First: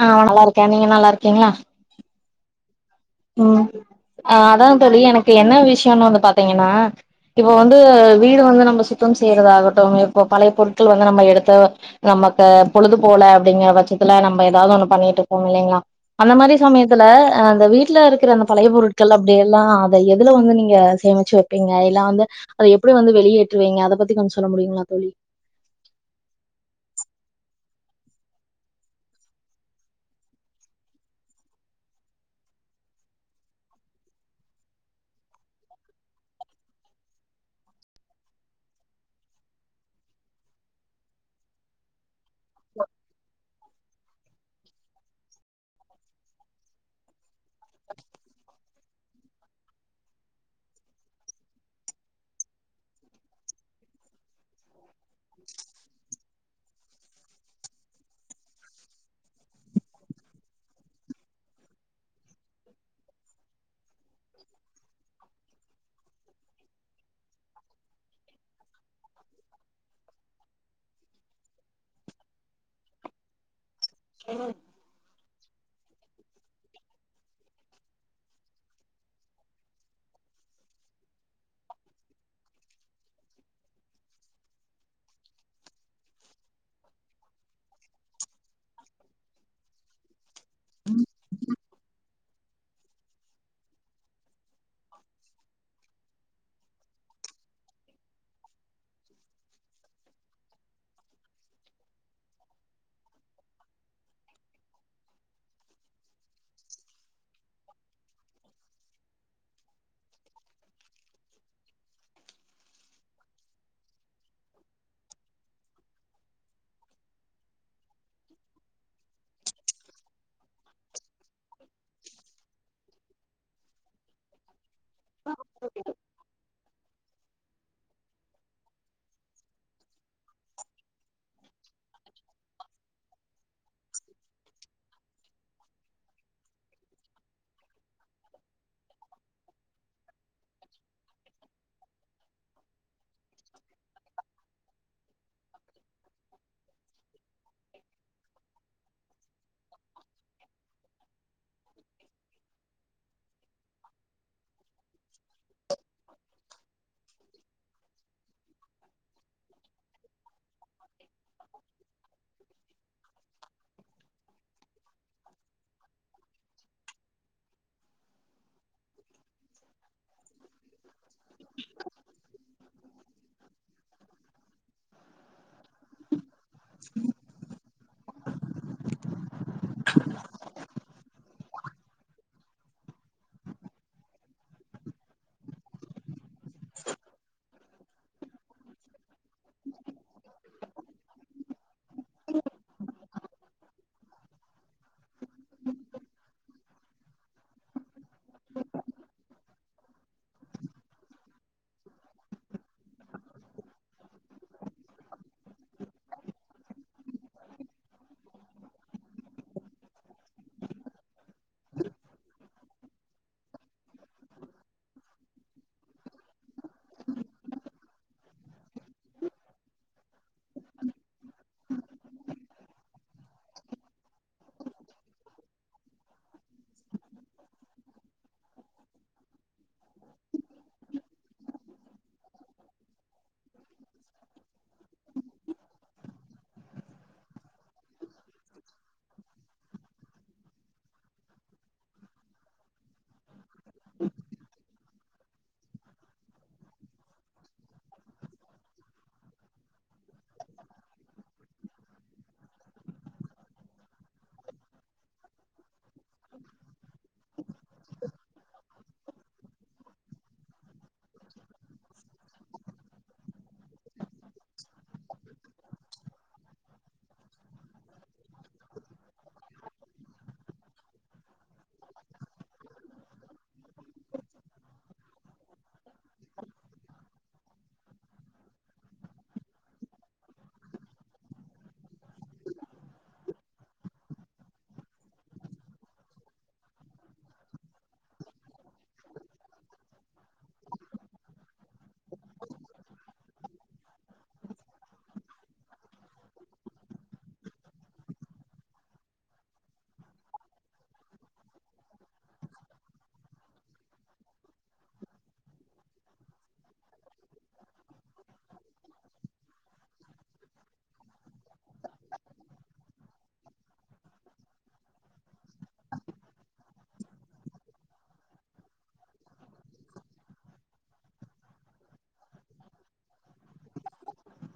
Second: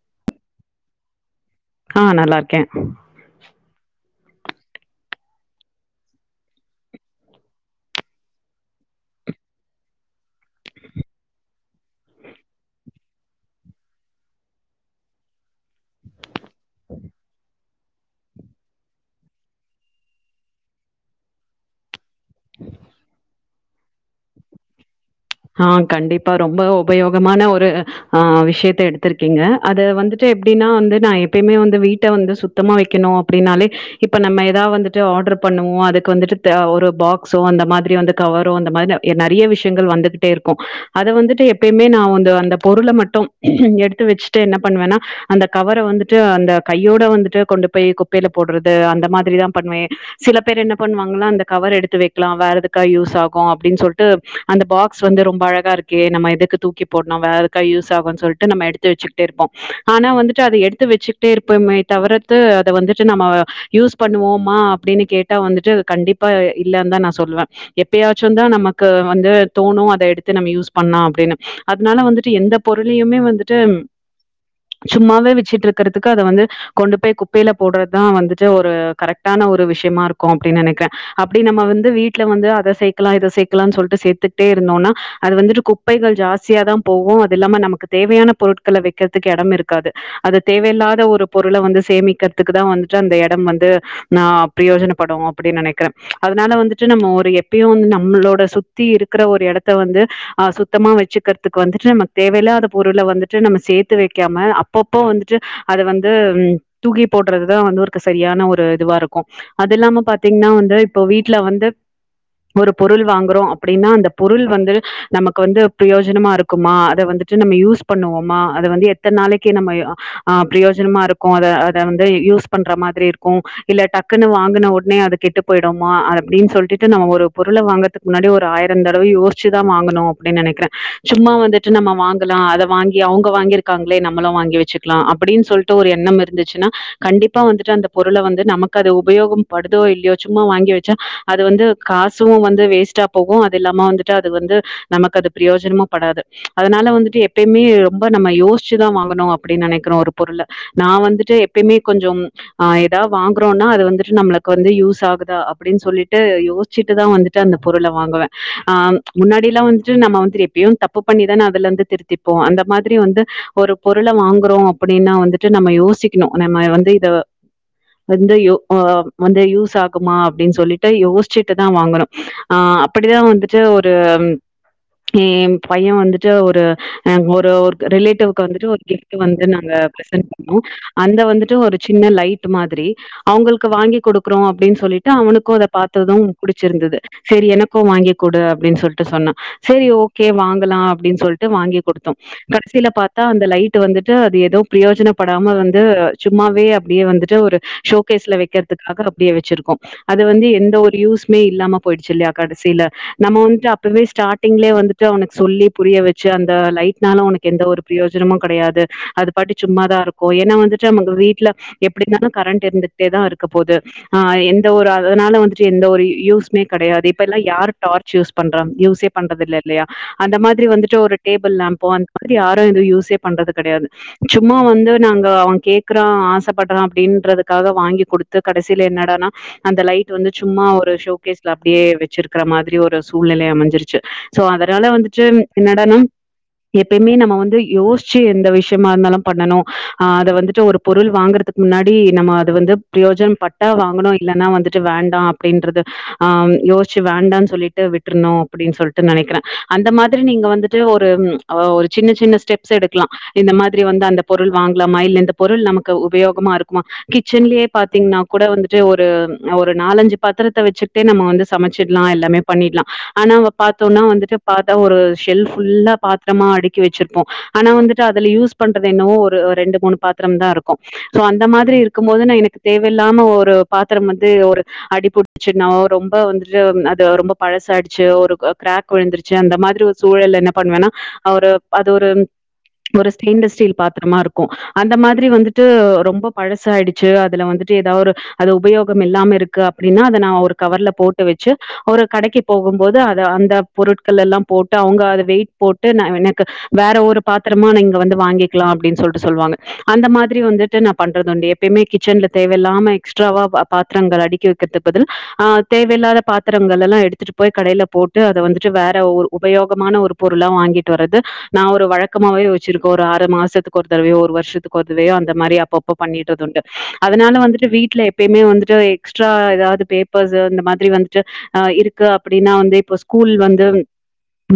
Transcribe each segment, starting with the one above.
ஆ நல்லா இருக்கே நீங்க நல்லா இருக்கீங்ளா ஆ நல்லா இருக்கே ம் அ அதா தோழி எனக்கு என்ன விஷ்யனு வந்து பாத்தீங்கன்னா இப்போ வந்து வீட வந்து நம்ம சுத்தம் செய்யிறது ஆகட்டும் இப்ப பழைய பொருட்கள் வந்து நம்ம எடுத்து நமக்கு பொழுது போல அப்டிங்குற பட்சத்துல நம்ம எதாவது ஒண்ணு பண்ணிட்டு இருப்போ இல்லைங்களா அந்த மாரி சமயத்துல அந்த வீ ட்ல இருக்கிற அந்த பழைய பொருட்கள் அப்டியல்லா அத எதுல வந்து நீங்க சேமிச்சு வப்பீங்க எல்லா வந்து அத எப்டி வந்து வெளியேற்றுவீங்க அத பத்தி கொஞ்ச சொல்ல முடியுங்களா தோழி ஆ கண்டிப்பா ரொம்ப உபயோகமான ஒரு ஆ விஷயத்த எடுத்திருக்கீங்க அத வந்துட்டு எப்டின்னா வந்து நா எப்பயுமே வந்து வீட்ட வந்து சுத் த்தமா வைக்கணு அப்டின்னாலே இப்ப நம்ம எதா வந்துட்டு ஆர்டர் பண்ணுவோ அதுக்கு வந்துட்டு ஒரு பாக்ஸோ அந்த மாதிரி வந்து கவரோ அந்த மாரி நெறைய விஷயங்கள் வந்துகிட்டே இருக்கு அத வந்துட்டு எப்பயுமே நா வந்து அந்த பொருள மட்டும் எடுத்து வச்சுட்டு என்ன பண்ணுவேன்னா அந்த கவர வந்துட்டு அந்த கையோட வந்துட்டு கோண்டு போய் குப்பைல போடுறது அந்த மாதிரிதா பண்ணுவே சில பேர் என்ன பண்ணுவாங்களா அந்த கவர் எடுத்து வைக்லா வேற எதுக்கா யூஸ் ஆகு அப்டின்னு சொல்ட்டு அந்த பாக் ஸ் வந்து ரொம்ப அழகா இருக்கே நம்ப எதுக்கு தூக்கி போட்ணு வேற எதுக்கா யூஸ் ஆகுனு சொல்ட்டு நம்ம எடுத்து வச்சு ட்டிருப்போ ஆனா வந்துட்டு அத எடுத்து வச்சுக்கிட்டே இருப்போமே தவிர்த்து அத வந்துட்டு நம்ம யூஸ் பண்ணுவோமா அப்டின்னு கேட்டா வந்துட்டு கண்டிப்பா இல்லனுதா நா சொல்லுவே எப்பயாச்சு தா நமக்கு வந்து தோணு அத எடுத்து நம்ம யூஸ் பண்லா அப்டின்னு அதனால வந்துட்டு எந்த பொருளையுமே வந்துட்டு ம் சும்மாவே வச்சுட்டு இருக்குறதுக்கு அத வந்து கொண்டு போய் குப்பையில போடுறதுதா வந்துட்டு ஒரு கரெக்டான ஒரு விஷ்யமா இருக்கு அப்டின்னு நெனைக்றே அப்டி நம்ம வந்து வீட்டுல வந்து அத சேக்கலா இத சேக்கலான் சொல்ட்டு சேத்துட்டே இருந்தோம்னா அது வந்துட்டு குப்பைகள் ஜாஸ்தியாதா போவோ அது இல்லாம நமக்கு தேவையான பொருட்கள வக்கிறதுக்கு எடம் இருக்காது அது தேவையில்லாத ஒரு பொருள வந்து சேமிக்கிறதுக்கு தா வந்துட்டு அந்த எடம் வந்து நா பிரயோஜனப்படு அப்டின்னு நெனக்கிறே அதனால வந்துட்டு நம்ம ஒரு எப்பயு வந்து நம்மளோட சுத்தி இருக் குற ஒரு எடத்த வந்து ஆ சுத்தமா வச்சுக்கிறதுக்கு வந்துட்டு நமக்கு தேவையில்லாத பொருள வந்துட்டு நம்ம சேத்து வக்காம அப்பப்போ வந்துட்டு அத வந்து தூக்கி போடுறதுதா வந்து ஒருக்கு சரியான ஒரு இதுவா இருக்கு அது இல்லாம பாத்தீங்ன்னா வந்து இப்போ வீட்டுல வந்து ஒரு பொருள் வாங்குறோ அப் டின்னா அந்த பொருள் வந்து நமக்கு வந்து பிரயோஜனமா இருக்குமா அத வந்துட்டு நம்ம யூஸ் பண்ணுவோமா அத வந்து எத்தன நாளைக்கி நம்ம ஆ பிரயோஜனமா இருக்கு அத அத வந்து யூஸ் பண்ற மாதிரி இருக்கு இல்ல டக்குன்னு வாங்குன ஒட னே அது கெட்டு போயிடுமா அப்டின்னு சொல்ட்டு நம்ம ஒரு பொருள வாங்குறதுக்கு முன்னாடி ஒரு ஒரு ஆயிரம் தடவ யோச்சிதா வாங்கணு அப்டின்னு நெனக்கிறே சும்மா வந்துட்டு நம்ம வாங்கலா அத வாங்கி அவுங்க வாங்கியிரு க்காங்களே நம்மளு வாங்கி வச்சுக்கலா அப்டின்னு சொல்ட்டு ஒரு எண்ணம் இருந்துச்சுன்னா கண்டிப்பா வந்துட்டு அந்த பொருள வந்து நமக்கு அது உபயோகம் படுதோ இல்லையோ சும்மா வாங்கி வச்சா அது வந்து காசு வந்து வேஸ்டா போகு அது இல்லாம வந்துட்டு அது வந்து நமக்கு அது பிரயோஜனமா படாது அதனால வந்துட்டு எப்பயுமே ரொம்ப நம்ம யோசிச்சுதா வாங்கணு அப்டின்னு நெனைக்கிறோ ஒரு பொருளை நா வந்துட்டு எப்பயுமே கொஞ்சோ ஆஹ் ஏதாவது வாங்குறோம்னா அது வந்துட்டு நம்மளுக்கு வந்து யூஸ் ஆகுதா அப்டின்னு சொல்லிட்டு யோசிச்சுட்டுதா வந்துட்டு அந்த பொருள வாங்குவே ஆஹ் முன்னாடியெல்லா வந்துட்டு நம்ம வந்துட்டு எப்பயு தப்பு பண்ணிதான அதுல வந்து திருத்தி ப்ப அந்த மாரி வந்து ஒரு பொருளை வாங்குறோ அப்டின்னா வந்துட்டு நம்ம யோசிக்கணு நம்ம வந்து இத வந்து யோ ஆஹ் வந்து யூஸ் ஆகுமா அப்டின்னு சொல்லிட்டு யோசிச்சுட்டுதா வாங்குறோ ஆஹ் அப்டிதா வந்துட்டு ஒரு என் என் பையன் வந்துட்டு ஒரு ஒரு ஒரு ரிலேட்டிவ்க்கு வந்துட்டு ஒரு கிஃப்ட்ட வந்து நாங்க பிரசன்ட் பண்ணோ அந்த வந்துட்டு ஒரு சின்ன லைட் மாரி அவங்களுக்கு வாங்கி கொடுக்குறோ அப்டின்னு சொல்லிட்டு அவனுக்கு அத பாத்தது புடிச்சிருந்தது சேரி எனக்கு வாங்கிகுடு அப்ப டின்னு சொல்லிட்டு சொன்னா சேரி ஓகே வாங்கலா அப்டின்னு சொல்லிட்டு வாங்கி கொடுத்தோ கடசியில பாத்தா அந்த லைட் வந்துட்டு அது ஏதோ பிரயோஜன படாம வந்து சும்மாவே அப்டியே வந்துட்டு ஒரு ஷோகேஸ்ல வைக்கிறதுக்காக அப்டியே வந்துட்டு ஓரு ஷோகேஸ்லா வச்சிருக்க அது வந்து எந்த ஒரு யூஸ்மே இல்லாம போயிடுச்சு இல்லையா கடசியில நம்ம வந்துட்டு அப்பவே ஸ்டார்டிங்ளே வந்துட்டு அவனுக்கு சொல்லி புரிய வச்சு அந்த லைட் இதனால உனக்கு எந்த ஒரு பிரயோஜனமு கெடையாது அது பாட்டு சும்மாதா இருக்கு ஏன்னா வந்துட்டு நமங்க வீட்ல எப்டினாலு கரண்ட் இருந்துட்டே தா இருக்க போகுது ஆஹ் எந்த ஒரு அதனால வந்துட்டு எந்த ஒரு யூஸ் கடையாது இப்ப எல்லாம் யாரு டார்ச் யூஸ் பண்ற யூஸே பண்றது இல்லயா அந்த மாரி வந்துட்டு ஒரு டேபிள் லேம்போ அந்த மாரி யாரு அத யூஸே பண்றது கிடையாது சும்மா வந்து நாங்க அவன் கேக்குறா ஆசைப்படுறா அப்படின்றதுக்காக வாங்கி கொடுத்து கடைசியில என்னடானா அந்த லைட் வந்து சும்மா ஒரு ஷோகேஸ்ல அப்டியே வச்சிருக்கிற மாரி ஒரு சூழ்நிலை அமைஞ்சிருச்சு சோ அதனால வந்துட்டு என்னாடானா எப்பயுமே நம்ம வந்து யோசிச்சு எந்த விஷயமா இருந்தாலு பண்ணணு ஆஹ் அதை வந்துட்டு ஒரு பொருள் வாங்கறதுக்கு முன்னாடி நம்ம அத வந்து பிரயோஜன‌ பட்டா வாங்கணு இல்ன்னா வந்துட்டு வேண்டா அப்டின்றது ஆஹ் யோசிச்சு வேண்டாம்னு சொல்லிட்டு விட்டுருனு அப்டின்னு சொல்லிட்டு நினைக்கிறே அந்த மாரி நீங்க வந்துட்டு ஒரு ஒரு சின்ன சின்ன ஸ்டெப்ஸ் எடுக்கலா இந்த மாரி வந்து அந்த பொருள் வாங்கலா மயில் இந்த பொருள் நமக்கு உபயோகமா இருக்குமா கிச்சன்லயே பாத்தீங்கன்னா கூட வந்துட்டு ஒரு ஒரு நாலஞ்சு பத்திரத்தை வச்சு நம்ம வந்து சமைச்சிடலா எல்லாமே பண்ணிடலா ஆனா அங்க பாத்தோம்னா வந்துட்டு பாத்தா ஒரு செல்ப் ஃபுல்லா பாத்திரமா அடுக்கி வச்சிருப்போ ஆனா வந்துட்டு அதுல யூஸ் பண்றது என்னவோ ஒரு ரெண்டு மூணு பாத்திர தா இருக்கு சோ அந்த மாரி இருக்கு போது நா எனக்கு தேவல்லாம ஒரு பாத்திர வந்து ஒரு அடிபிடிச்சன ரொம்ப வந்துட்டு அது ரொம்ப பழசு ஆயிடுச்சு ஒரு கிராக் விழுந்துருச்சு அந்த மாரி ஒரு சூழல்ல என்ன பண்ணுவேன்னா அவரு அது ஒரு ஒரு ஸ்டெயின்லெஸ் ஸ்டீல் பாத்திரமா இருக்கு அந்த மாரி வந்துட்டு ரொம்ப பழச ஆயிடுச்சு அதுல வந்துட்டு ஏதாவ ஒரு அது உபயோக இல்லாம இருக்கு அப்டின்னா அத நா ஒரு கவர்ல போட்டு வச்சு ஒரு கடைக்கு போகுபோது அத அந்த பொருட்கள் போட்டு அவங்க அதை வெயிட் போட்டு ந எனக்கு வேற ஒரு பாத்திரமா நீங்க வந்து வாங்கிக்கலா அப்டின்னு சொல்லிட்டு சொல்லுவாங்க அந்த மாரி வந்துட்டு நா பண்றது உண்டு எப்யுமே கிச்சன்ல தேவையில்லாம எக்ஸ்ட்ராவா பாத்திரங்கள் அடிக்க கிட்ட பதிழ் ஆ தேவையில்லாத பாத்திரங்கள் எல்லா எடுத்துட்டு போய் கடையில போட்டு அத வந்துட்டு வேற உபயோகமான ஒரு பொருளா வாங்கிட்டு வரது நா ஒரு வழக்கமாவவே வச்சிருக்கோ ஒரு ஆறு மாசத்துக்கு ஒரு தடவையோ ஒரு வருஷத்துக்கு ஒரு தவையோ அந்த மாரி அப்ப அப்போ அப்ப பண்ணிட்டது உண்டு அதனால வந்துட்டு வீட்டுல எப்பமே வந்துட்டு எக்ஸ்ட்ரா ஏதாவது பே பிக் பஜார் இந்த மாரி வந்துட்டு ஆ இருக்கு அப்பிடின்னா வந்து இப்ப ஸ்கூல் வந்து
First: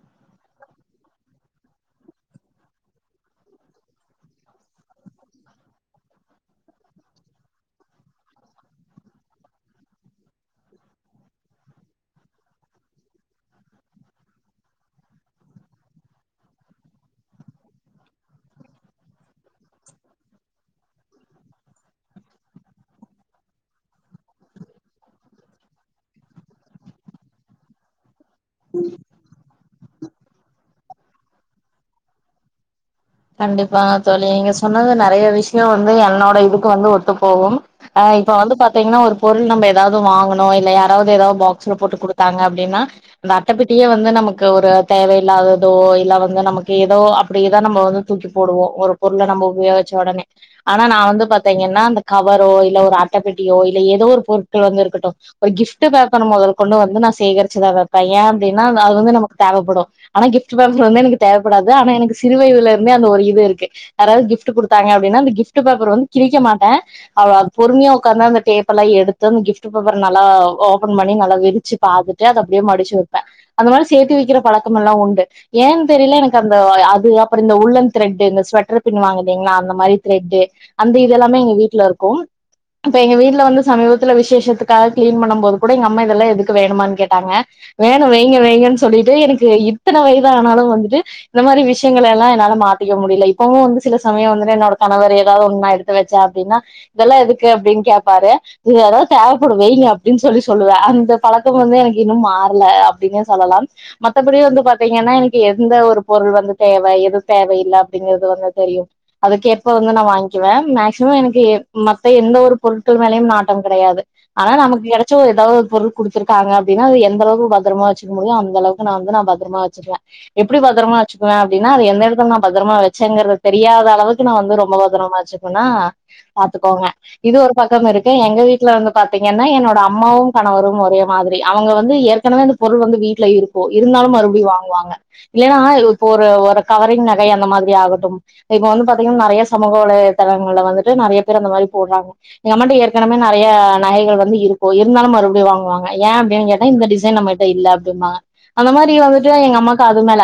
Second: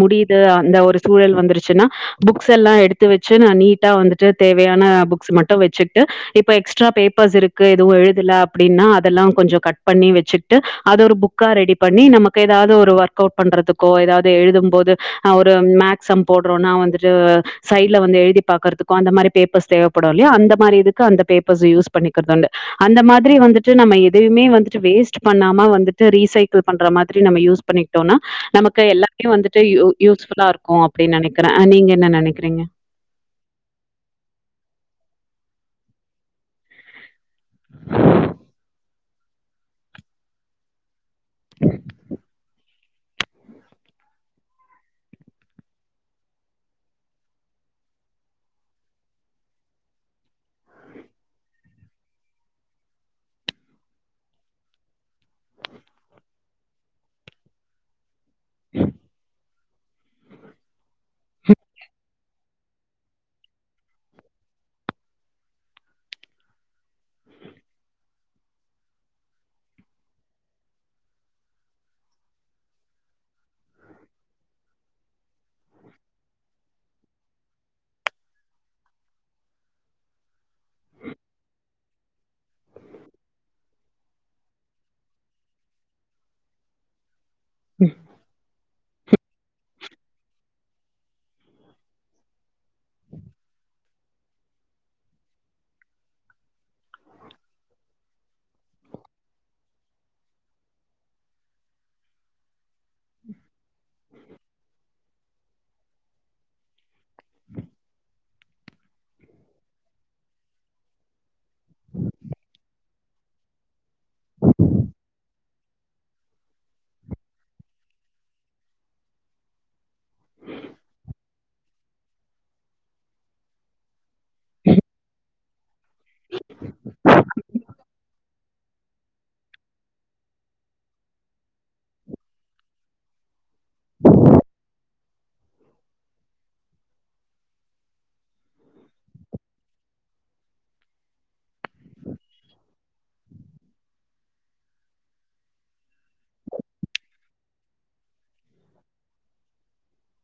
முடியுது அந்த ஒரு சூழல் வந்துருச்சின்னா புக்ஸ் எல்லா எடுத்து வச்சி நா நீட்டா வந்துட்டு தேவையான புக்ஸ் மட்டு வச்சுக்ட்டு இப்ப எக்ஸ்ட்ரா பேப்பர்ஸ் இருக்கு எதுவு எழுதல அப்டின்னா அதல்லா கொஞ்சொ கட் பண்ணி வச்சி ட்டு அத ஒரு புக்கா ரெடி பண்ணி நமக்கு ஏதாவ்து ஒரு ஒர்க் அவுட் பண்றதுக்கோ ஏதாவ்து எழுதம் போது அ ஒரு மேக் சம் போட்றோன்னா வந்துட்டு சைட்ல வந்து எழுதி பாக்குறதுக்கோ அந்த மாரி பேப்பர்ஸ் தேவப்படு இல்லையா அந்த மாரி இதுக்கு அந்த பேப்பர்ஸ் யூஸ் பண்ணிக்கற்து உண்டு அந்த மாதிரி வந்துட்டு நம்ம எதையுமே வந்துட்டு வேஸ்ட் பண்ணாம வந்துட்டு ரீசைக்கிள் பண்ற மாதிரி நம்ம யூஸ் பண்ணிக்கிட்டோன்னா நமக்கு எல்லா தியு வந்துட்டு யூஸ்ஃபுல்லா இருக்கு அப்டின் நெனக்கிறே ஆ நீங்க என்ன நெனக்கிறீங்க கண்டிப்பாக தோழி நீங்க சொன்னது நறைய விஷியொ வந்து என்னோட இதுக்கு வந்து ஒத்து போகும் ஆ இப்ப வந்து பாத்தீங்கன்னா ஒரு பொருள் நம்ப ஏதாவ்து வாங்கணு இல்லை யா ராவ்து ஏதாவ்து பாக்ஸ்ல போட்டு குடுத்தாங்க அப்டின்னா அந்த அட்டப்பெட்டியே வந்து நமக்கு ஒரு தேவ இலாததோ இல்ல வந்து நமக்கு ஏதோ அப்டியேதா நம்ம வந்து தூக்கிப் போடுவோ ஒரு பொருள நம்ப உபயோச்ச ஒடனே ஆனா நா வந்து பாத்தீங்கென்னா அந்த கவரோ இல்ல ஒரு அட்டப்பெட்டியோ இல்ல ஏதோ ஒரு பொருட்கள் வந்து இருக்கட்டு ஒரு கிஃப்ட்டு பேப்பர மொதற் கொண்டு வந்து நா சேகரிச்சிதா வைப்பே ஏ அப்டின்ன அது வந்து நமக்கு தேவப்படு ஆனா கிஃப்ட் பேப்ரு வந்து எனக்கு தேவப்படாது ஆனா எனக்கு சிறு வயதுல இந்தே அந்த ஒரு இது இருக்கு யாராவ்து கிஃப்ட்டு குடுத்தாங்க அப்டின்னா அந்த கிஃப்ட்டு பேப்பர வந்து கிழிக்க மாட்ட அவ அது பொறுமையா ஒக்காந்து அந்த டேப் எல்லா எடுத்து அந்த கிஃப்ட் பேப்பர் நல்லா ஓப்பன் பண்ணி நல்லா விரிச்சி பாத்துட்டு அத அப்டியே மடிச்சி வப்ப அந்த மாரி சேத்தி வெக்கிற பழக்கமல்லா உண்டு ஏன் தெரியில எனக்கு அந்த அது அப்ப இந்த உள்ளன் த்ரெட்டு இந்த ஸ்வெட்டர் பின் வாங்குலீங்ளா அந்த மாரி த்ரெட்டு அந்த இதெல்லாமே எங்க வீட்ல இருக்கு இப்ப எங்க வீட்ல வந்து சமீபத்துல விசேஷத்துக்காக க்ளீன் பண்ணம்போது கூட எங்க அம்மா இதெல்லா எதுக்கு வேணுமான் கேட்டாங்க வேணு வைங்க வைங்கன் சொல்லிட்டு எனக்கு இத்தன வயதானாலு வந்துட்டு இந்த மாரி விஷயங்கள எல்லா என்னால மாத்திக்க முடியில இப்பவு வந்து சில சமயொ வந்துட்டு என்னோட கணவர் ஏதாவ்து ஒண்ணு நா எடுத்து வெச்ச அப்டினா இதெல்லா எதுக்கு அப்டின் கேப்பாரு இது எதா தேவைப்படு வெய்ங்க அப்டின் சொல்லி சொல்லுவ அந்த பழக்கொ வந்து எனக்கு இன்னும் மாற்ல அப்டின்னே சொல்லலாம் மத்தபடி வந்து பாத்தீங்கன்னா எனக்கு எந்த ஒரு பொருள் வந்துட்டு வை எது தேவயில்ல அப்டிங்கிறது வந்து தெரியு அதுக்கேப்ப நா வாய்ங்க்கிவே மேக்சிமொ எனக்கு மத்த எந்த ஒரு பொருட்கள் மேலயும் நாட்டம் கடையாது ஆனா நமக்கு கெடச்ச ஒ ஏதாவ் ஒரு பொருள் குடுத்ருக்காங்க அப்டினா அது எந்தளவுக்கு பத்ரமா வச்சுக்க முடியுமோ அந்தளவு நா வந்து நா பத்ரமா வச்சிக்குவ எப்டி பத்ரமா வச்சுக்குவ அப்டினா அது எந்த எடத் நா பத்ரமா வச்சேங்குறது தெரியாதளவுக்கு நா வந்து ரொம்ப பத்தரமா வச்சுக்கோனா பாத்துக்கோங்க இது ஒரு பக்கம் இருக்கு எங்க வீட்ல வந்து பாத்தீங்கன்னா என்னோட அம்மாவும் கணவரும் ஒரே மாதிரி அவங்க வந்து ஏற்கனவே பொருள் வந்து வீட்ல இருக்கு இருந்தாலு மறுபடியு வாங்குவாங்க இல்லேனா இப்போ ஒரு ஒரு கவரிங் ந கை அந்த மாதிரி ஆகட்டும் இப்போ வந்து பாத்தீங்கன்னா நறைய சமூக வலைதளங்கள்ல வந்துட்டு நறைய பேர் அந்த மாரி போட்றாங்க எங்க அம்மாட்ட ஏற்கனவே நறைய நகைகள் வந்து இருக்கு இருந்தாலும் மறுப்டியு வாங்குவாங்க ஏ அப்டின் கேட்டா இந்த டிசைன் நம்ம ட்ட இல்ல அப்பிடிம்பாங்க அந்த மாரி வந்துட்டு எங்க அம்மாக்கு அது மேல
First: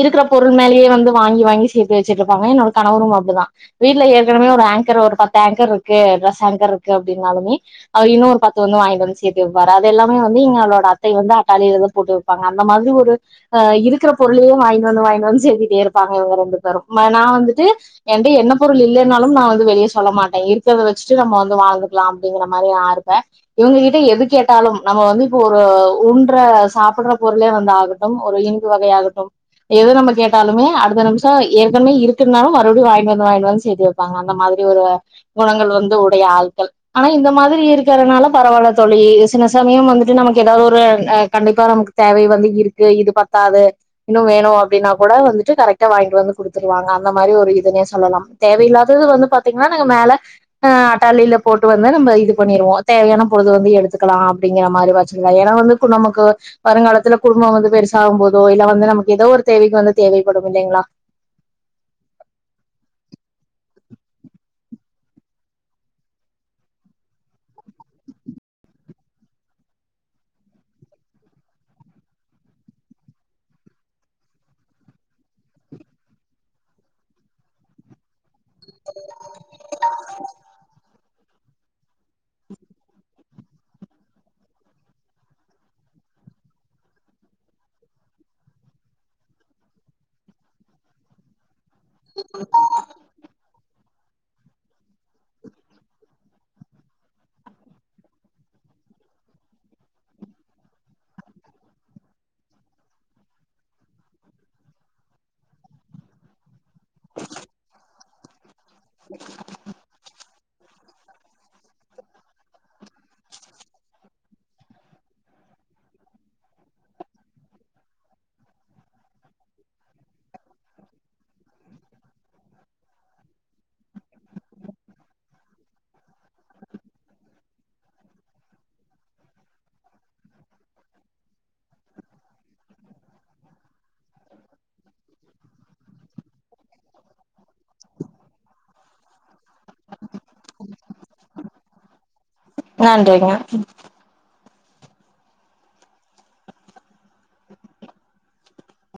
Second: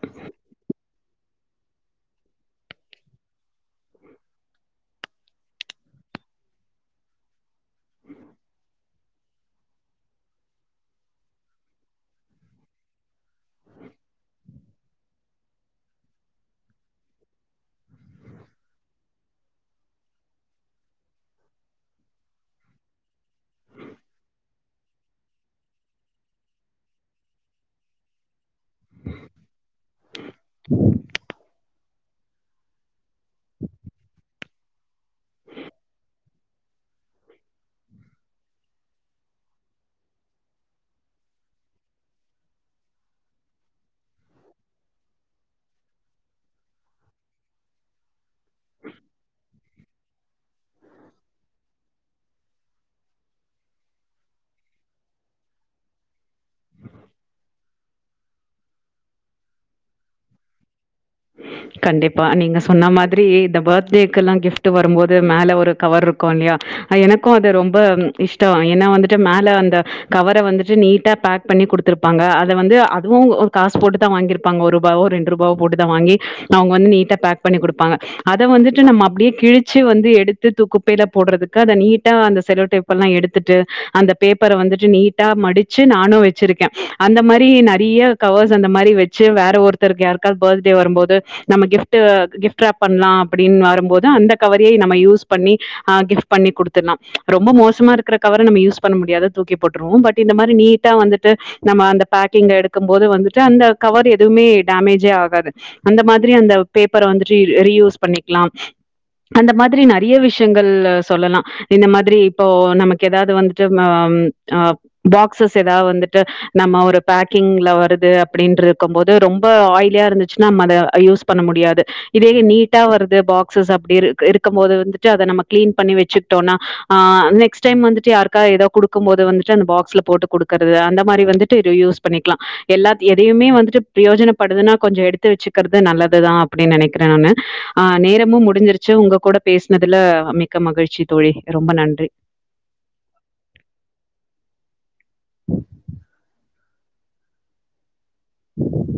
இருக்குற பொருள் மேலயே வந்து வாங்கி வாங்கி சேத்து வச்சிட்ருப்பாங்க என்னோட கணவரு அப்டிதா வீட்ல ஏற்கனவே ஒரு ஆங்க்கர் ஒரு பத்து ஆங்க்கர் இருக்கு ட்ரஸ் ஆங்க்கர் இருக்கு அப்டின்னாலுமே அவர் இன்னு ஒரு பத்து வந்து வாய்ன்ட்டு வந்து சேத்தி வெப்பாரு அது எல்லாமே வந்து இவுங்களோட அத்தை வந்து அட்டாலிலதா போட்டு வப் பாங்க அந்த மாதிரி ஒரு ஆ இருக்குற பொருளயே வாய்ன்ட்டு வந்து வாய்னு வந்து சேத்திட்டே இரு ப்பாங்க இவுங்க ரெண்டு பேரு மா நா வந்துட்டு ஏன்ட்ட என்ன பொருள் இல்லேன்னாலு நா வந்து வெளியே சொல்ல மாட்டே இருக்கறத வச்சுட்டு நம்ம வந்து வாழ்ந்துக்கலா அப்டிங்குற மாரி நா இருப்பே இவுங்க கிட்ட எது கேட்டாலு நம்ம வந்து இப்போ ஒரு ஊன்ற சாப்ட்ற பொருளே வந்து ஆகட்டு ஒரு து வகையாகட்டும் எது நம்ம கேட்டாலுமே அடுத்த நிமிஷோ ஏ இதுமே இருக்னாலு மறுபடி வாங்கிண்டு வந்து வாங்கிண்டு வந்து சேத்து வெப்பாங்க அந்த மாரி ஒரு குணங்கள் வந்து உடைய ஆள்கள் ஆனா இந்த மாதிரி இருக்கறனால பரவால்ல தோழி சில சமயம் வந்துட்டு நமக்கு ஏதாவ்து ஒரு அ கண்டிப்பா நமக்கு தேவை வந்து இருக்கு இது பத்தாது இன்னு வேணு அப்டின்னா கூட வந்துட்டு கரெக் ட்டா வாங்கிட்டு வந்து குடுத்துருவாங்க அந்த மாரி ஒரு இதுனே சொல்லலா தேவையில்லாதது வந்து பாத்தீங்கன்னா நாங்க மேல ஆ டாலியில போட்டு வந்து நம்ம இது பண்ணிருவோ தேவையான பொழுது வந்து எடுத்துக்கலா அப்டிங்கிற மாரி வச்சுலா ஏன்னா வந்து நமக்கு வருங்காலத்துல குடும்போ வந்து பெருசாகும் போதோ இல்ல வந்து நமக்கு ஏதோ ஒரு தேவைக்கு வந்து தேவைப்படு இல்லீங்களா கண்டிப்பா நீங்க சொன்ன மாதிரி இந்த பர்த்டேக்குல்லா கிஃப்ட்வரும் போது மேல ஒரு கவர் க்கு இல்லயா எனக்கும் அது ரொம்ப இஷ்டோ ஏன்னா வந்துட்டு மேல அந்த கவர வந்துட்டு நீட்டா பேக் பண்ணி குடுத்துருப்பாங்க அத வந்து அதுவு ஒரு காசு போட்டு தா வாங்கிரு ப்பாங்க ஒரு ரூபாவோ ரெண்டு ரூபாவோ போட்டுதா வாங்கி அவுங்க வந்து நீட்டா பேக் பண்ணி குடுப்பாங்க அத வந்துட்டு நம்ம அப்டியே கிழிச்சு வந்து எடுத்து தூக்க பீட்ல போடுறதுக்கு நீட்டா அந்த செல்லோ டேப்பெல்லா எடுத்துட்டு அந்த பேப்பர‌ வந்துட்டு நீட் ட்டா மடுச்சு நானு வச்சிருக்கே அந்த மாரி நெறைய கவர்ஸ் அந்த மாரி வச்சு வேற ஒருத்தருக்கு யாருக்காவ்து பெர்த்டே வரும்போது நம்மகிப்ட் கிப்டா ராப் பண்ணலா அப்டின்னு வரும்போது தா அந்த கவரையெ நம்ம யூஸ் பண்ணி ஆ கிப்ட் பண்ணி குடுத்துர்லா ரொம்ப மோசமா இருக்குற கவர நம்ம யூஸ் பண்ண முடியாத தூக்கி போட்டுருவோ பட் இந்த மாரி நீ்ட் ட்டா வந்துட்டு நம்ம அந்த பேக்கிங் எடுக்கும்போது வந்துட்டு அந்த கவர் எதுவுமே டேமேஜே ஆகா து அந்த மாரி அந்த பேப்பர வந்துட்டு ரீயூஸ் பண்ணிக்கலா அந்த மாரி நெறைய விஷயங்கள் சொல்லலா இந்த மாத்ரி இப்போ நமக்கு ஏதாவ்து வந்துட்டு ஆ பாக்சஸ் ஏதாவ்து வந்துட்டு நம்ம ஒரு பேக்கிங்ல வருது அப்டின்டு இருக்கும் போது ரொம்ப ஆய்லியா இருந் துச்சுன்னா மள யூஸ் பண்ண முடியாது இதையே நீட்டா வருது பாக்சஸ் அப்டி இருக்கும் போது வந்துட்டு அத நம்ப க்ளீன் பண்ணி வச்சுட்டோன்னா ஆ நெக்ஸ் டைம் வந்துட்டு யாருகாவ்து எதாவ்து குடுக்கும் போது வந்துட்டு அந்த பாக்ஸ்ல போட்டு குடுக்குறது அந்த மாரி வந்துட்டு ரீயூஸ் பண்ணிக்கலா எல்லா எதையுமே வந்துட்டு பிரயோஜனப்படுதுன்னா கொஞ்சோ எடுத் த்து வச்சுக்ர்றது நல்லதுதா அப்டின்னு நெனக்கிறே நானு நேரமும் முடிஞ்சிருச்சு உங்க கூட பேசினதுல அமி க்க மகிழ்ச்சி தோழி ரொம்ப நன்றி நன்றிங்க ம்